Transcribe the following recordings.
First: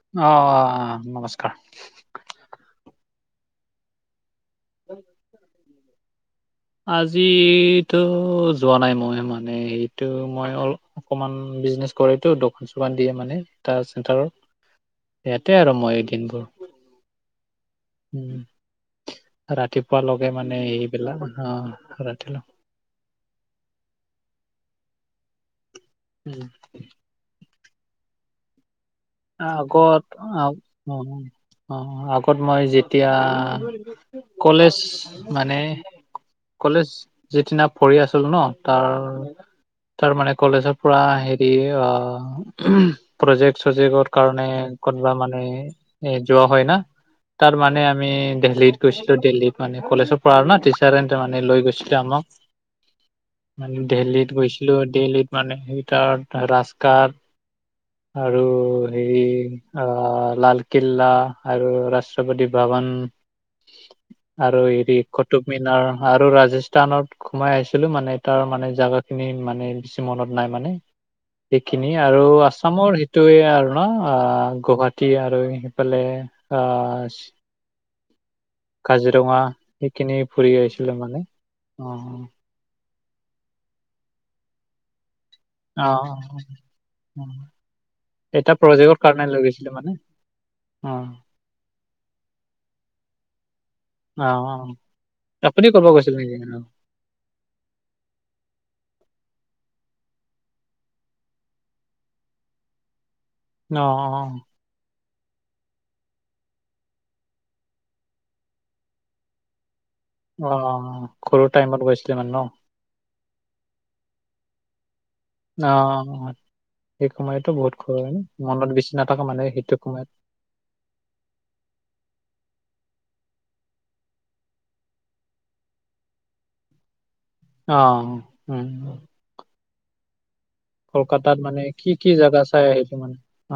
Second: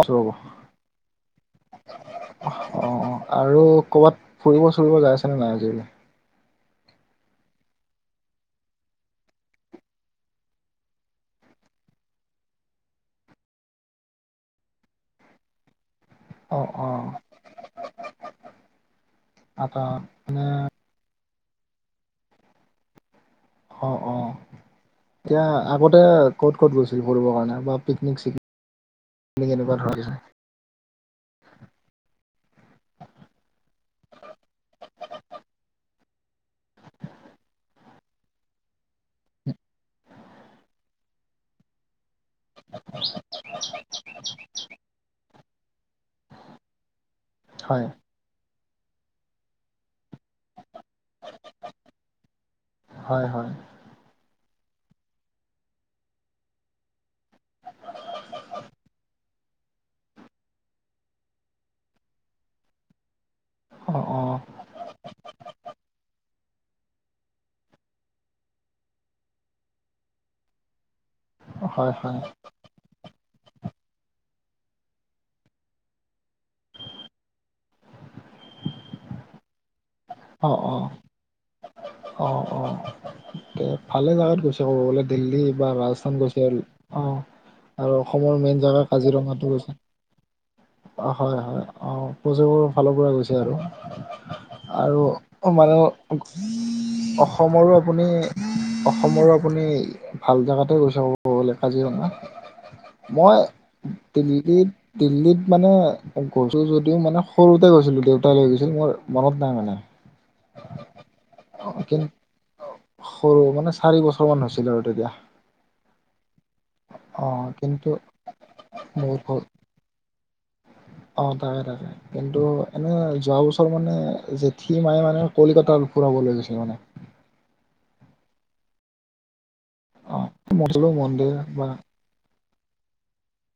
আছো অ ৰ'ব অ অ নমস্কাৰ অ আৰু ক'ৰবাত ফুৰিব চুৰিব যাই আছেনে নাই আজি কালি? আজিটো যোৱা নাই মই মানে সেইটো মই অল অকমান বিজনেচ কৰেটো দোকান চোকান দিয়ে মানে এটা চেণ্টাৰৰ ইয়াতে আৰু মই এই দিনবোৰ অঁ অঁ উম আটা ৰাতিপুৱা লগে মানে এইবিলাক অ ৰাতি অ অ এতিয়া আগতে উম ক'ত ক'ত গৈছিল ফুবৰ কাৰণে বা পিকনিক চিকনিক এনেকুৱা ধৰা আগত গৈছিল? আহ অ অ আগত মই যেতিয়া কলেজ মানে কলেজ যিদিনা পঢ়ি আছিলো ন তাৰ তাৰ মানে কলেজৰ পুৰা হেৰি অ প্ৰজেক্ট চজেক্টৰ কাৰণে কৰবা মান এ যোৱা হয় না তাৰ মানে হয় আমি দেললীত গৈছিলো দিল্লীত মানে কলেজৰ পঢ়া ন টিচাৰ মানে লৈ গৈছিলো আমাক হয় হয় দিল্লীত গৈছিলো দিল্লীৰ মানে সেই তাত ৰাস্তা, আৰু হেৰি আহ লালকিল্লা আৰু ৰাষ্ট্ৰপতি ভৱন। অ অ আৰু হেৰি কটুব মিনাৰ আৰু ৰাজস্থানত, সোমাই আহিছিলো মানে তাৰ মানে জোগা খিনি মানে বেছি মনত নাই মানে। সেইখিনি হয় হয় আৰু আছামৰ সেইটোয়ে আৰু গুৱাহাটী আৰু সেইফালে আহ, কাজিৰঙা সেইখিনি অ ফুৰি অ আহিছিলে মানে অ অ, [unintelligible] তে ভালে জাগাত গৈছে ক'ব গ'লে দিল্লী, বা অ ৰাজস্থান গৈছে আৰু অ আৰু অসমৰ এটা মেইন জোগা প্ৰজেক্টৰ কাৰণে লৈ কাজিৰঙো গৈছিলে গৈছে। মানে অ অঁ হয় হয় অঁ প্ৰজেক্টবোৰ ফালৰ পৰা গৈছে আৰু অ অ আৰু অ আপুনি ক'ব মানুহ গৈছিল নেকি অ অসমৰো আপুনি, অসমৰো আপুনি ভাল জেগাতে গৈছেলে কাজিৰঙা মই, অ [unintelligible] দিল্লীত মানে গৈছো যদিও মানে সৰুতে গৈছিলো দেউতাই লৈ গৈছিল মোৰ মনত নাই মানে। অ সৰু অ টাইমত কিন গৈছিলে মানে ন। সৰু মানে চাৰি বছৰ মান হৈছিলে আৰু তেতিয়া। অ সেই অ সময়তো বহুত কিন্তু সৰু মনত বেছি বহুত নাথাকে ভাল মানে সেইটো সময়ত, অ তাকে তাকে। কিন্তু এনে যোৱা বছৰ মানে জেঠী মায়ে মানে কলিকাত ফুৰাবলৈ গৈছিল মানে। অ উম, অ [unintelligible] মন্দিৰ কলকাতাত মানে বা কি কি জাগা চাই আহিব তো মানে অ,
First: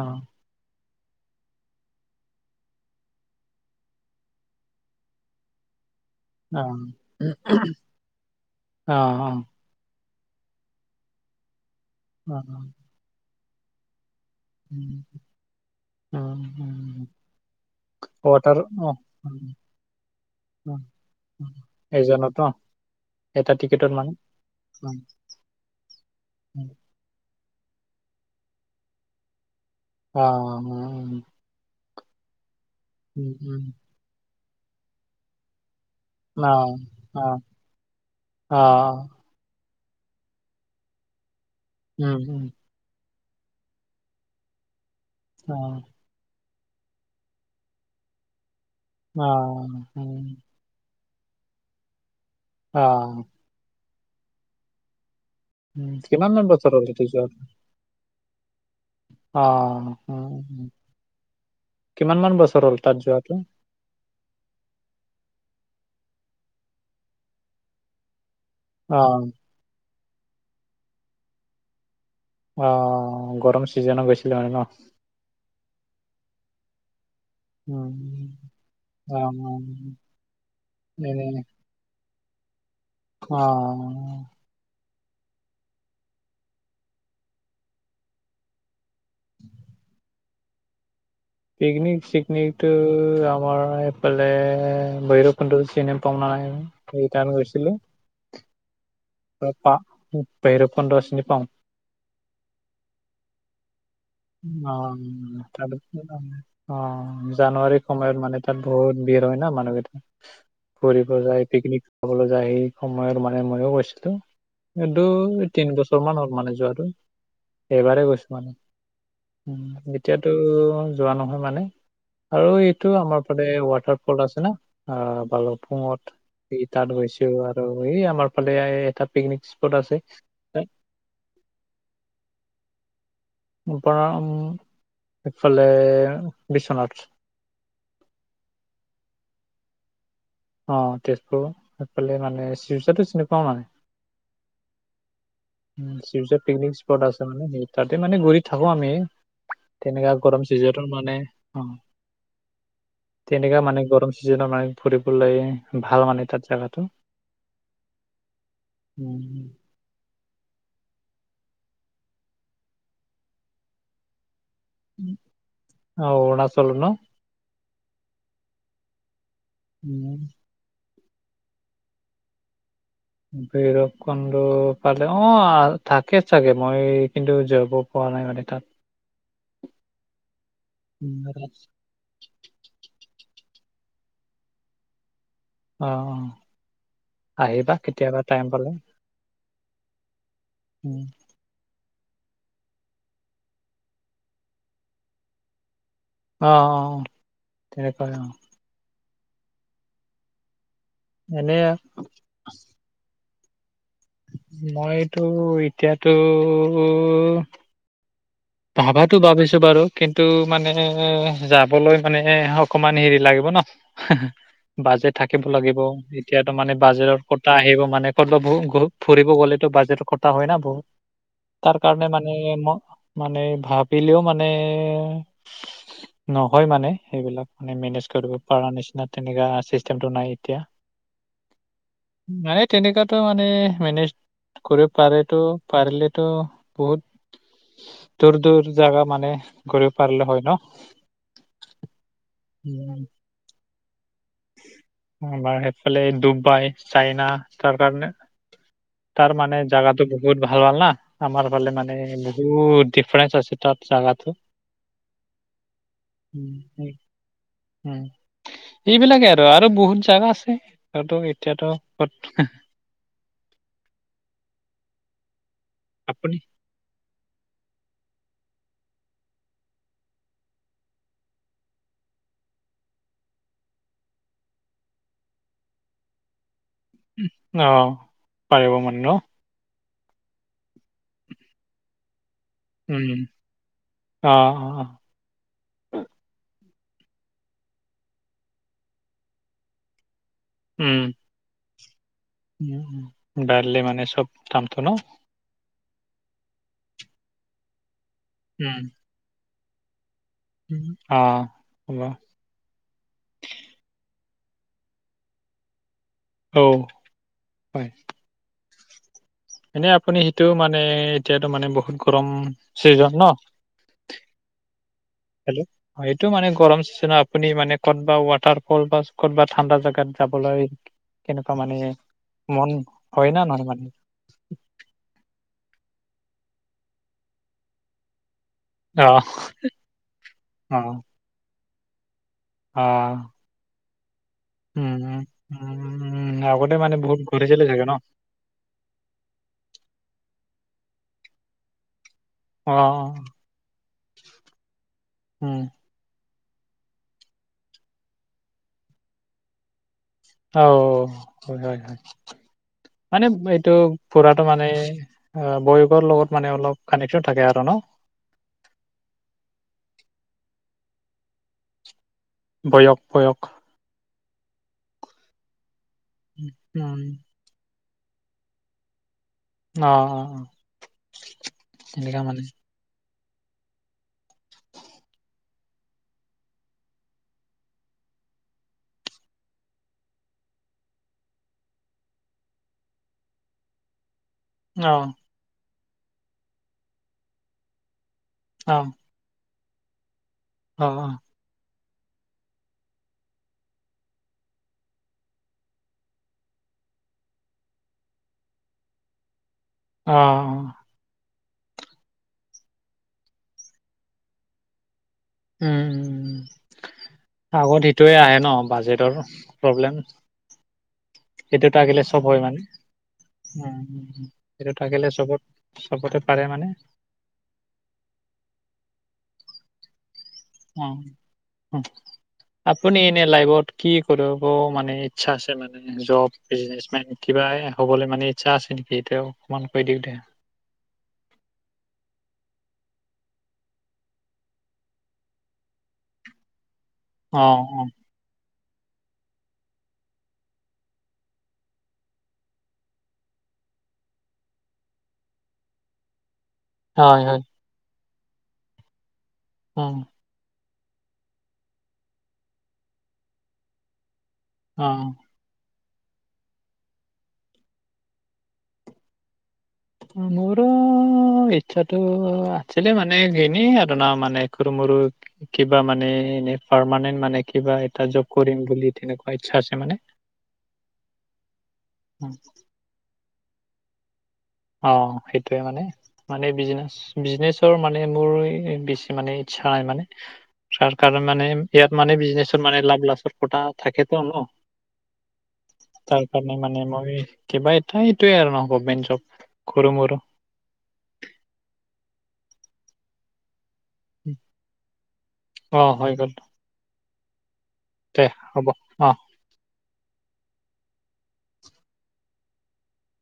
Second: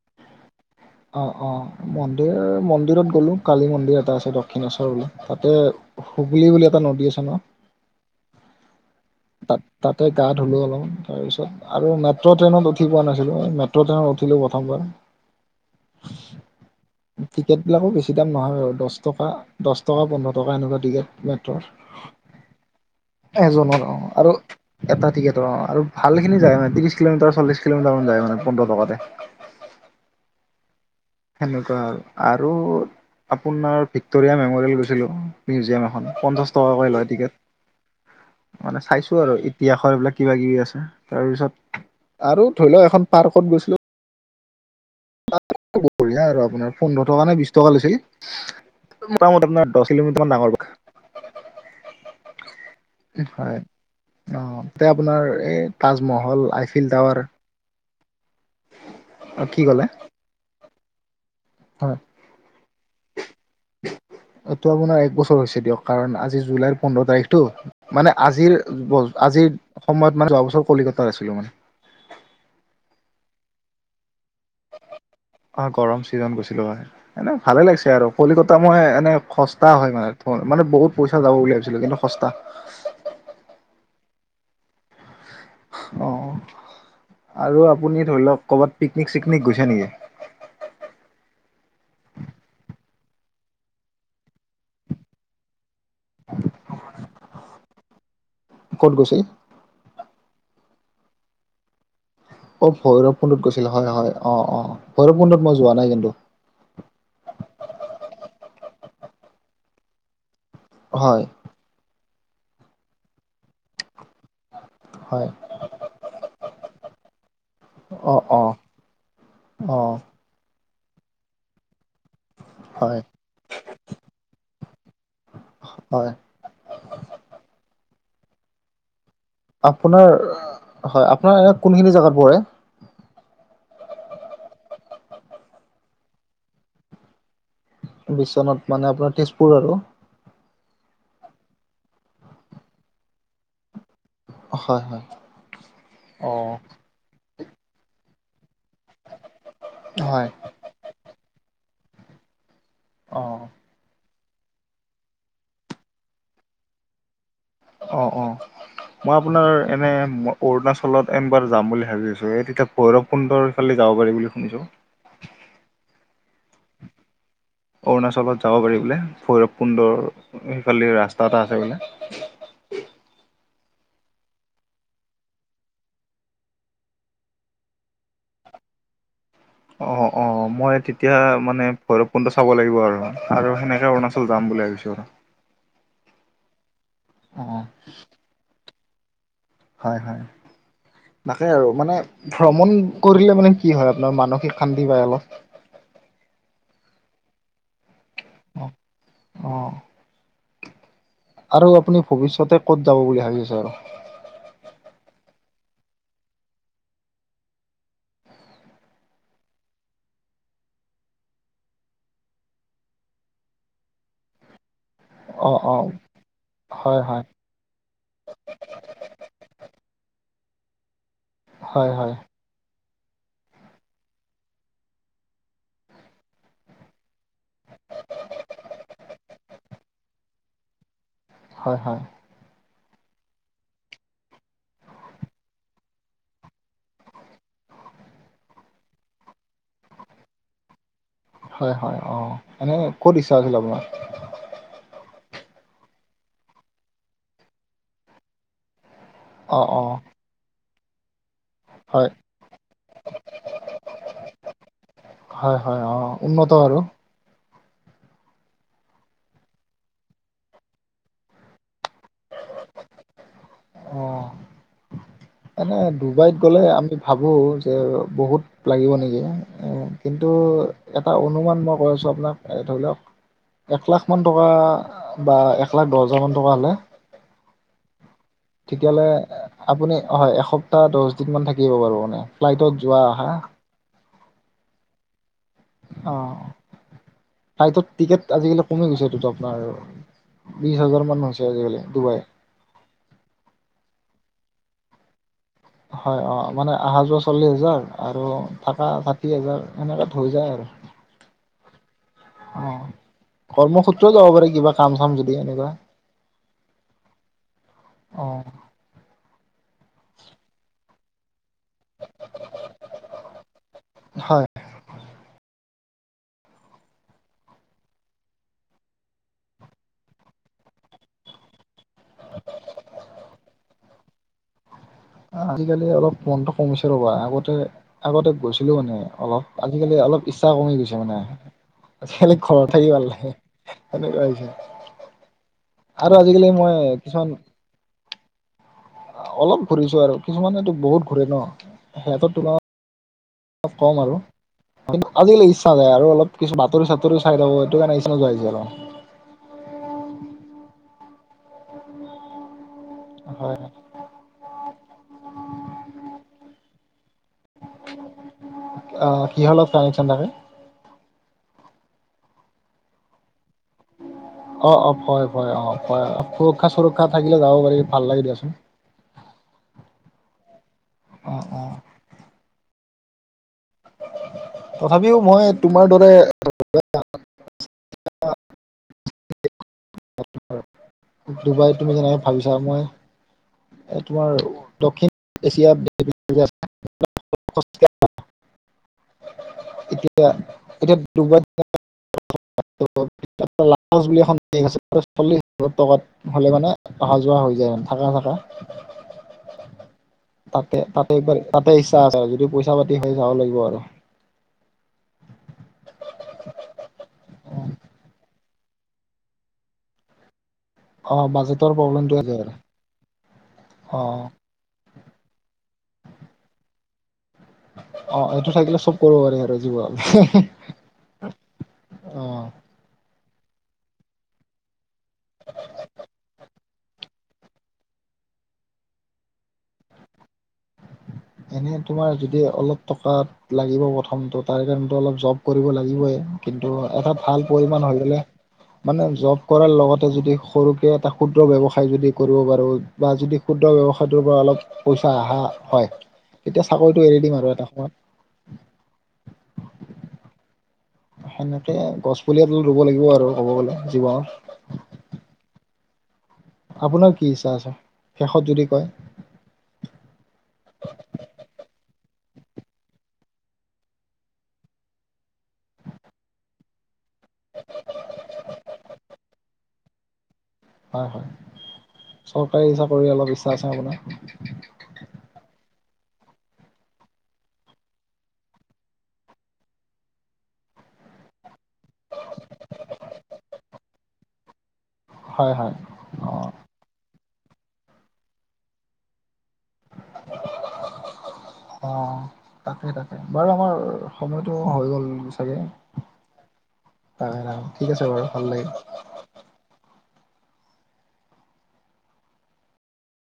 অ অ মন্দিৰ মন্দিৰত গলো কালি মন্দিৰ এটা আছে দক্ষিণেশ্বৰলৈ তাতে। হুগলী অ বুলি এটা নদী আছে ন, অ অ, তাতে গা ধুলো অলপ তাৰিছত আৰু মেট্ৰ' ট্ৰেইনত উঠি পোৱা নাছিলো মেট্ৰ ট্ৰেইনত উ, উথিলো প্ৰথম বাৰ। উম উম, টিকেট বিলাকো বেছি দাম নহয় বাৰু দহ অ টকা দহ টকা পোন্ধৰ টকা এনেকুৱা টিকেট মেট্ৰৰ, একজনত ন এটা এজনৰ টিকেটত অ', মানুহ, আৰু এটা টিকেট, ত ভাল খিনি যায় মানে ত্ৰিশ কিলোমিটাৰ চল্লিশ কিলোমিটাৰ মানায় মানে পোন্ধৰশ টকাতে, অ অ উ উম, সেনেকুৱা আৰু আৰু উম আপোনাৰ ভিক্টৰিয়া মেমৰিয়েল গৈছিলোঁ মিউজিয়াম এখন, অ পঞ্চাশ টকাকৈ লয় অ টিকেট অ মানে চাইছো আৰু তিয়াসৰ এইবিলাক কিবা কিবি আছে তাৰ পিছত উম উম আৰু ধৰি লওক এখন পাৰ্কত গৈছিলো। অ, বঢ়িয়া আৰু আপোনাৰ পোন্ধৰ টকা নে বিশ টকা লৈছিল অ মোটামুট আপোনাৰ দহ উম কিলোমিটাৰ মান ডাঙৰ, অ হয় অঁ তে আপোনাৰ এই উম তাজমহল আইফিল টাৱাৰ, কি ক'লে আহ উম, হয়। কিমান মান বছৰ হ'ল তাত যোৱাটো। এইটো আপোনাৰ এক বছৰ হৈছে দিয়ক কাৰণ আজি জুলাইৰ পোন্ধৰ তাৰিখটো মানে আজিৰ অ আজিৰ সময়ত মানে যোৱা বছৰ কলিকতাত আছিলো মই- অ গৰম চিজনত গৈছিলে মানে ন অ গৰম ছিজন গৈছিলো হয়। এনে ভালে লাগিছে আৰু উম কলিকতা মই এনে অ সস্তা হয় মানে মানে বহুত পইচা যাব বুলি ভাবিছো। কিন্তু সস্তা- অহ! অ আৰু আপুনি ধৰি লওক ক'বাত পিকনিক চিকনিক গৈছে নেকি। পিকনিক চিকনিকতটো আমাৰ এইফালে ভৈৰৱ কুণ্ড চিনে- তোমাৰ ৰিটাৰ্ণ গছিলো ক'ত গৈছিল। পা বেৰ পদ চিনি পাওঁ। অ ভৈৰৱকুণ্ডত গৈছিলে হয় হয় অ ভৈৰৱকুণ্ডত মই যোৱা নাই তালেকে কিন্তু। আও অ জানুৱাৰী সময়ত মানে তাত বহুত ভিৰ হয় ন মানুহকেইটা ফুৰিব হয় যায়। পিকনিক চাবলৈ যায় সেই সময়ত মানে ময়ো গৈছিলোঁ হয় কিন্তু- তিন বছৰ মান হ'ল মানে যোৱাটো এবাৰেই অ গৈছো অ মানে- অ এতিয়াতো যোৱা নহল মানে আৰু এইটো হয় আমাৰ ফালে ৱাটাৰ ফল আছে ন বায়ুপুঙত হয় ই তাত গৈছো আৰু এই আমাৰ ফালে এটাত- আপোনাৰ হয় আপোনাৰ এয়া কোনখিনি জেগাত পৰে। পৰা উম এইফালে বিশ্বনাথ বিশ্বনাথ মানে আপোনাৰ তেজপুৰৰ আৰু অ তেজপুৰ এইফালে মানে চিউজাটো চিনি পাওঁ মানে- হয় হয়। অ। শিৱজা পিকনিকৰ। আছে মানে স তাতে মানে ঘুৰি থাকো আমি তেনেকা হয় গৰম মানে অ তেনেকা মানে গৰম চিজিনত মানে- বলে ভাল মানে তাত জাগাটো অঁ অঁ মই উম আপোনাৰ- এনেই মই অৰুণাচলত এনবাৰ যাম বুলি ভাবি আছোঁ এই তেতিয়া ভৈৰৱকুণ্ডৰ ফালি যাব পাৰি বুলি শুনিছোঁ। অহ অৰুণাচল ন অৰুণাচলত যাব পাৰি বোলে ভৈৰৱকুণ্ডৰ উম সেইফালি ৰাস্তা এটা আছে বোলে। ভৈৰৱকুণ্ডত পালে অ থাকে চাগে মই কিন্তু জ হোৱা নাই মানে তাত- অঁ অঁ মই তেতিয়া উম, মানে ভৈৰৱকুণ্ডত চাব লাগিব আৰু সেনেকে অৰুণাচল যাম বুলি ভাবিছো আৰু- অ অ অ', আহিবা কেতিয়াবা টাইম পালে। হয় হয়। উম, তাকে আৰু মানে ভ্ৰমণ কৰিলে মানে কি হয় আপোনাৰ মানসিক শান্তি পায় অলপ। অঁ অঁ অঁ তেনেকৈয়ে অঁ অহ এনে আৰু আপুনি ভৱিষ্যতে ক'ত যাব বুলি ভাবিছে আৰু। মইতো এতিয়াতো ভবাতো ভাবিছো বাৰু কিন্তু মানে যাবলৈ মানে অকমান হেৰি লাগিব ন। হে বাজেট থাকিব অ', লাগিব অ', এতিয়া তো মানে হয়, বাজেটৰ হয়, ক'ত কথা আহিব মানে, ক'ত বা [unintelligible] ফুৰিব গলেতো বাজেট কথা হয় না বহুত। তাৰ হয়, কাৰণে হয়, মানে ম মানে ভাবিলেও মানে [unintelligible] হয় [unintelligible] নহয় মানে সেইবিলাক মেনেজ কৰিব পৰা নিচিনা তেনেকা চিষ্টেমটো নাই এতিয়া। [inaudible] [inaudible] [inaudible] হয়-হয়। মানে তেনেকুৱাতো মানে মেনেজ কৰিব পাৰেতো পাৰিলেতো বহুত [unintelligible] দূৰ-দূৰ জাগা মানে ঘূৰিব পাৰিলে হয় ন। [unintelligible] হয়-হয়। অ‍ঁ এনেই উম ক'ত ইচ্ছা আছিল আপোনাৰ? আমাৰ সেইফালে ডুবাই, চাইনা তাৰ কাৰণে [unintelligible] তাৰ মানে অ', অ', জাগাটো বহুত ভাল-ভাল না। [unintelligible] আমাৰ ফালে মানে হয়, বহুত ডিফাৰেঞ্চ আছে তাত জাগাতো [unintelligible] হয়-হয়, অঁ উন্নত আৰু। উম, [unintelligible] উম [inaudible] এইবিলাকে আৰু-আৰু বহুত জাগা আছে। [inaudible] এতিয়াতো ক'ত [unintelligible] অঁ এনেই ডুবাইত আপুনি গলে আমি ভাবো যে বহুত লাগিব নেকি? এ কিন্তু এটা অনুমান মই কৈ আছোঁ আপোনাক ধৰি লওক এক লাখ মান টকা বা এক লাখ দহ হাজাৰ মান টকা হ'লে [unintelligible] [unintelligible] অঁ পাৰিব মানে তেতিয়াহ'লে ন? আপুনি [unintelligible] হয় এসপ্তাহ, দহ দিন মান থাকিব বাৰু মানে ফ্লাইটত যোৱা, অহা। অঁ-অঁ-অঁ। অঁ। ফ্লাইটত টিকেট আজিকালি কমি গৈছে এইটোতো আপোনাৰ। বিছ হাজাৰ মান হৈছে আজিকালি ডুবাই [unintelligible] উম-উম। বাঢ়িল মানে চব দামটো ন [unintelligible] হয় অঁ মানে অহা-যোৱা চল্লিশ হাজাৰ আৰু থাকা ষাঠি হাজাৰ সেনেকাত হৈ যায় আৰু। [unintelligible] অঁ হ'ব। [unintelligible] অঁ [inaudible] কৰ্মসূত্ৰেও যাব পাৰে, কিবা কাম-চাম যদি এনেকুৱা [unintelligible] [unintelligible] হয়। অঁ [inaudible] এনেই আপুনি সেইটো মানে [inaudible] এতিয়াতো মানে বহুত গৰম চিজন ন হয় [unintelligible] সেইটো মানে গৰম চিজনত আপুনি মানে ক'ত বা ৱাটাৰ ফল বা ক'ত বা ঠাণ্ডা জেগাত যাবলৈ [unintelligible] কেনেকুৱা মানে মন হয় ন নহয় মানে [unintelligible] আজিকালি অলপ মনটো কমিছে ৰ'বা আগতে [unintelligible] আগতে গৈছিলো মানে অ অলপ, আজিকালি অলপ ইচ্ছা কমি গৈছে অ মানে। [inaudible] আজিকালি ঘৰত অ থাকি ভাল লাগে, সেনেকুৱা হৈছে। উম [unintelligible] [inaudible] আৰু আজিকালি মই কিছুমান [unintelligible] জেলে থাকে ন? অলপ ঘুৰিছো আৰু কিছুমানেটো বহুত ঘূৰে ন সিহঁতৰ তুলনাত [unintelligible] অঁ [inaudible] অলপ কম আৰু। কিন্তু আজিকালি উম ইচ্ছা যায় আৰু অলপ [unintelligible] কিছু বাতৰি-চাতৰি চাই থাকো এইটো কাৰণে ইচ্ছা যায় [unintelligible] আৰু [inaudible] অ! হয়-হয়-হয় [inaudible] মানে হয় এইটো ফুৰাতো মানে এ বয়সৰ লগত মানে অলপ কানেকশ্বন থাকে আৰু ন। [unintelligible] অ! কিহৰ লগত কানেকশ্বন থাকে? বয়স-বয়স [unintelligible] অ অ হয় হয় অ হয় সুৰক্ষা উম, চুৰক্ষা থাকিলে যাব পাৰি ভাল লাগে দিয়াচোন। অ অ অ অ অ এনেকা মানে তথাপিও মই তোমাৰ দৰে ডুবাইত তুমি যেনেকে ভাবিছা মই এই তোমাৰ অ' দক্ষিণ এছিয়াৰ দেশ অ এতিয়া অ' এতিয়া অ' ডুবাই চল্লিশ হাজাৰ টকাত হ'লে মানে অহা যোৱা হৈ যায় থাকা থাকা [inaudible] তাতে তাতেবাৰ তাতে ইচ্ছা আছে আৰু যদি পইচা পাতি হৈ যাব লাগিব আৰু উম উ আগত সেইটোৱে আহে ন বাজেটৰ প্ৰব্লেম অ সেইটো বাজেটৰ থাকিলে প্ৰব্লেমটো চব হৈ হয় যায় আৰু মানে অ সেইটো থাকিলে চবত চবতে পাৰে মানে অ এইটো থাকিলে চব কৰিব পাৰি আৰু জিৱনত। উ আপুনি ইনে লাইফত কি কৰিব মানে ইচ্ছা আছে মানে? জব বিজনেছ মেন কিবা হ'বলৈ মানে ইচ্ছা আছে নেকি এতিয়া অকণমান কৈ দিওঁ দে [inaudible] এনে তোমাৰ যদি অলপ টকা লাগিব প্ৰথমতটো তাৰ কাৰণো অলপ জব কৰিব লাগিবই কিন্তু এটা ভাল অ' অ' পৰিমাণ হৈ গলে - মানে জব কৰাৰ লগতে যদি সৰুকে এটা ক্ষুদ্ৰ ব্যৱসায় যদি কৰিব পাৰোঁ বা যদি ক্ষুদ্ৰ ব্যৱসায়টোৰ পৰা অলপ পইচা অহা হয় তেতিয়া চাকৰিতটো হয় এৰি হয় দিম আৰু এটা সময়ত ওম সেনেকে গছ পুলি ৰুব লাগিব আৰু ক'ব গ'লে জীৱনত অ আপোনাৰ কি ইচ্ছা আছে শেষত যদি কয়? মোৰ অ ইচ্ছাতো আছিলে মানে ইনেই আৰু ন মানে সৰু মৰু। কিবা মানে এনে পাৰমানেণ্ট। মানে কিবা এটা জব কৰিম বুলি তেনেকুৱা ইচ্ছা আছে মানে। হয় হয় চৰকাৰী চাকৰি অলপ ইচ্ছা আছে আপোনাৰ। অ সেইটোয়ে মানে মানে বিজনেছ বিজনেছৰ মানে মোৰ বেছি মানে ইচ্ছা নাই মানে তাৰ কাৰণে মানে ইয়াত মানে বিজনেছৰ মানে লাভ লাছৰ কটা থাকেতো ন হয় হয় তাৰ অ কাৰণে মানে মই কিবা এটাই এইটোয়ে আৰু ন গভমেন্ট জব সৰু মৰু। অ তাকে তাকে বাৰু আমাৰ সময়তটো হৈ গ'ল চাগে অ হৈ গ'ল ঠিক আছে দে বাৰু ভাল হ'ব অ। লাগিল।